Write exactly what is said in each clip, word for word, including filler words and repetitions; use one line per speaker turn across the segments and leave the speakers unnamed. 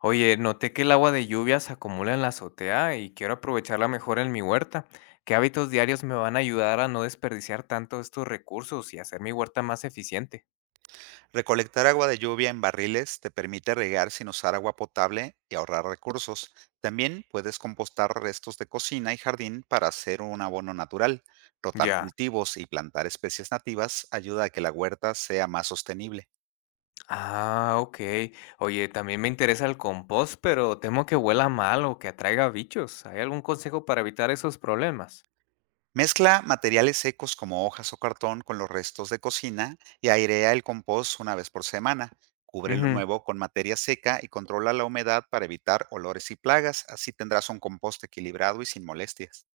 Oye, noté que el agua de lluvia se acumula en la azotea y quiero aprovecharla mejor en mi huerta. ¿Qué hábitos diarios me van a ayudar a no desperdiciar tanto estos recursos y hacer mi huerta más eficiente?
Recolectar agua de lluvia en barriles te permite regar sin usar agua potable y ahorrar recursos. También puedes compostar restos de cocina y jardín para hacer un abono natural. Rotar
Ya.
cultivos y plantar especies nativas ayuda a que la huerta sea más sostenible.
Ah, ok. Oye, también me interesa el compost, pero temo que huela mal o que atraiga bichos. ¿Hay algún consejo para evitar esos problemas?
Mezcla materiales secos como hojas o cartón con los restos de cocina y airea el compost una vez por semana. Cubre lo
Ujú.
nuevo con materia seca y controla la humedad para evitar olores y plagas. Así tendrás un compost equilibrado y sin molestias.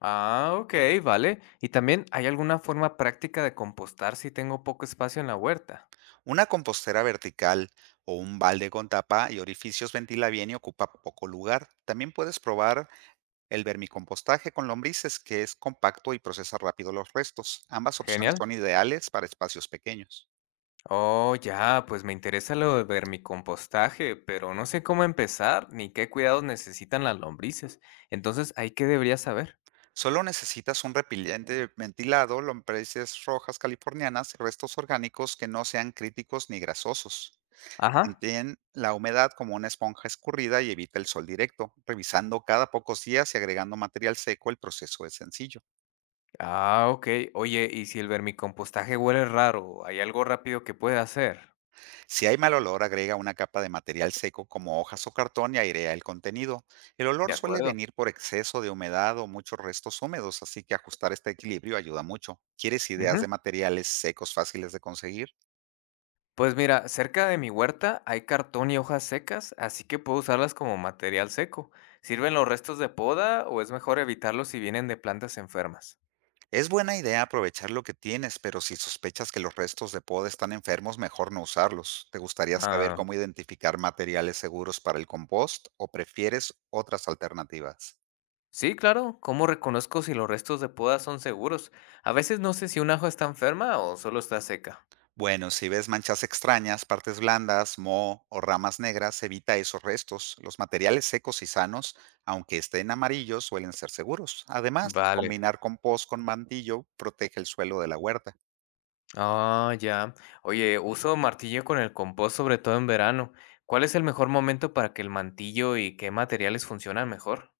Ah, ok, vale. ¿Y también hay alguna forma práctica de compostar si tengo poco espacio en la huerta?
Una compostera vertical o un balde con tapa y orificios ventila bien y ocupa poco lugar. También puedes probar el vermicompostaje con lombrices, que es compacto y procesa rápido los restos. Ambas opciones
Genial.
son ideales para espacios pequeños.
Oh, ya, pues me interesa lo de vermicompostaje, pero no sé cómo empezar ni qué cuidados necesitan las lombrices. Entonces, ¿ahí qué debería saber?
Solo necesitas un repelente ventilado, lombrices rojas californianas, restos orgánicos que no sean críticos ni grasosos.
Ajá.
Mantén la humedad como una esponja escurrida y evita el sol directo, revisando cada pocos días y agregando material seco. El proceso es sencillo.
Ah, ok. Oye, ¿y si el vermicompostaje huele raro? ¿Hay algo rápido que pueda hacer?
Si hay mal olor, agrega una capa de material seco como hojas o cartón y airea el contenido. El
De
olor suele
acuerdo.
venir por exceso de humedad o muchos restos húmedos, así que ajustar este equilibrio ayuda mucho. ¿Quieres ideas
Ujú.
de materiales secos fáciles de conseguir?
Pues mira, cerca de mi huerta hay cartón y hojas secas, así que puedo usarlas como material seco. ¿Sirven los restos de poda o es mejor evitarlos si vienen de plantas enfermas?
Es buena idea aprovechar lo que tienes, pero si sospechas que los restos de poda están enfermos, mejor no usarlos. ¿Te gustaría saber
Ajá.
cómo identificar materiales seguros para el compost o prefieres otras alternativas?
Sí, claro. ¿Cómo reconozco si los restos de poda son seguros? A veces no sé si un ajo está enferma o solo está seca.
Bueno, si ves manchas extrañas, partes blandas, moho o ramas negras, evita esos restos. Los materiales secos y sanos, aunque estén amarillos, suelen ser seguros. Además,
Vale.
combinar compost con mantillo protege el suelo de la huerta.
Ah, ya. Oye, uso martillo con el compost, sobre todo en verano. ¿Cuál es el mejor momento para que el mantillo y qué materiales funcionan mejor?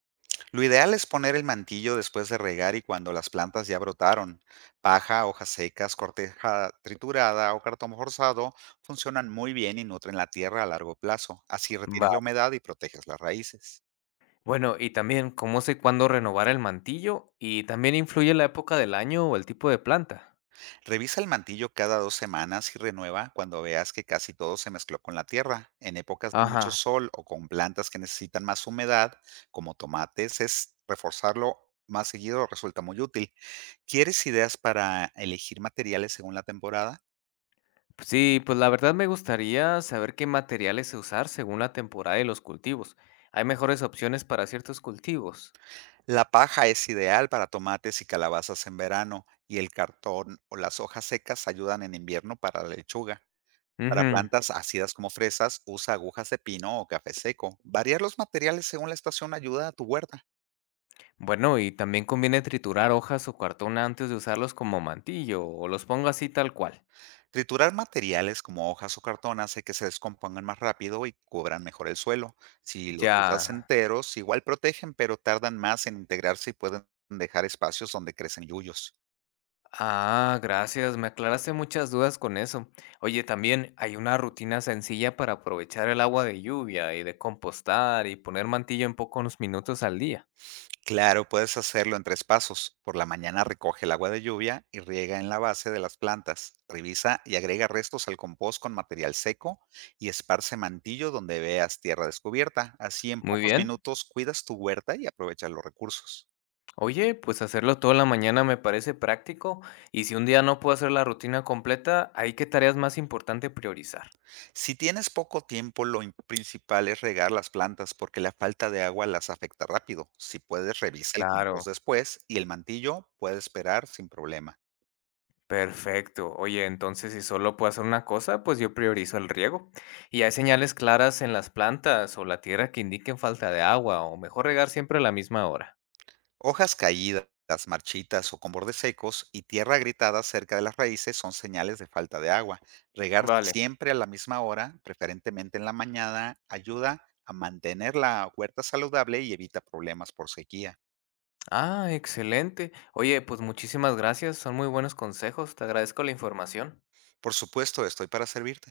Lo ideal es poner el mantillo después de regar y cuando las plantas ya brotaron. Paja, hojas secas, corteza triturada o cartón forzado funcionan muy bien y nutren la tierra a largo plazo. Así retienes la
Vale.
humedad y proteges las raíces.
Bueno, y también, ¿cómo sé cuándo renovar el mantillo? Y también influye la época del año o el tipo de planta.
Revisa el mantillo cada dos semanas y renueva cuando veas que casi todo se mezcló con la tierra. En épocas de mucho
Ajá.
sol o con plantas que necesitan más humedad, como tomates, es reforzarlo más seguido resulta muy útil. ¿Quieres ideas para elegir materiales según la temporada?
Sí, pues la verdad me gustaría saber qué materiales usar según la temporada y los cultivos. ¿Hay mejores opciones para ciertos cultivos?
La paja es ideal para tomates y calabazas en verano, y el cartón o las hojas secas ayudan en invierno para la lechuga. Para
Ujú.
plantas ácidas como fresas, usa agujas de pino o café seco. Variar los materiales según la estación ayuda a tu huerta.
Bueno, y también conviene triturar hojas o cartón antes de usarlos como mantillo o los pongo así tal cual.
Triturar materiales como hojas o cartón hace que se descompongan más rápido y cubran mejor el suelo. Si los usas
Ya.
enteros, igual protegen, pero tardan más en integrarse y pueden dejar espacios donde crecen yuyos.
Ah, gracias, me aclaraste muchas dudas con eso. Oye, también hay una rutina sencilla para aprovechar el agua de lluvia y de compostar y poner mantillo en pocos minutos al día.
Claro, puedes hacerlo en tres pasos. Por la mañana recoge el agua de lluvia y riega en la base de las plantas. Revisa y agrega restos al compost con material seco y esparce mantillo donde veas tierra descubierta. Así en
Muy
pocos
bien.
minutos cuidas tu huerta y aprovechas los recursos.
Oye, pues hacerlo toda la mañana me parece práctico y si un día no puedo hacer la rutina completa, ¿ahí qué tareas más importante priorizar?
Si tienes poco tiempo, lo im- principal es regar las plantas porque la falta de agua las afecta rápido. Si puedes, revisa el
Claro,
compost después y el mantillo puede esperar sin problema.
perfecto. Oye, entonces si solo puedo hacer una cosa, pues yo priorizo el riego. ¿Y hay señales claras en las plantas o la tierra que indiquen falta de agua o mejor regar siempre a la misma hora?
Hojas caídas, marchitas o con bordes secos y tierra agrietada cerca de las raíces son señales de falta de agua. Regar
Vale.
siempre a la misma hora, preferentemente en la mañana, ayuda a mantener la huerta saludable y evita problemas por sequía.
Ah, excelente. Oye, pues muchísimas gracias, son muy buenos consejos, te agradezco la información.
Por supuesto, estoy para servirte.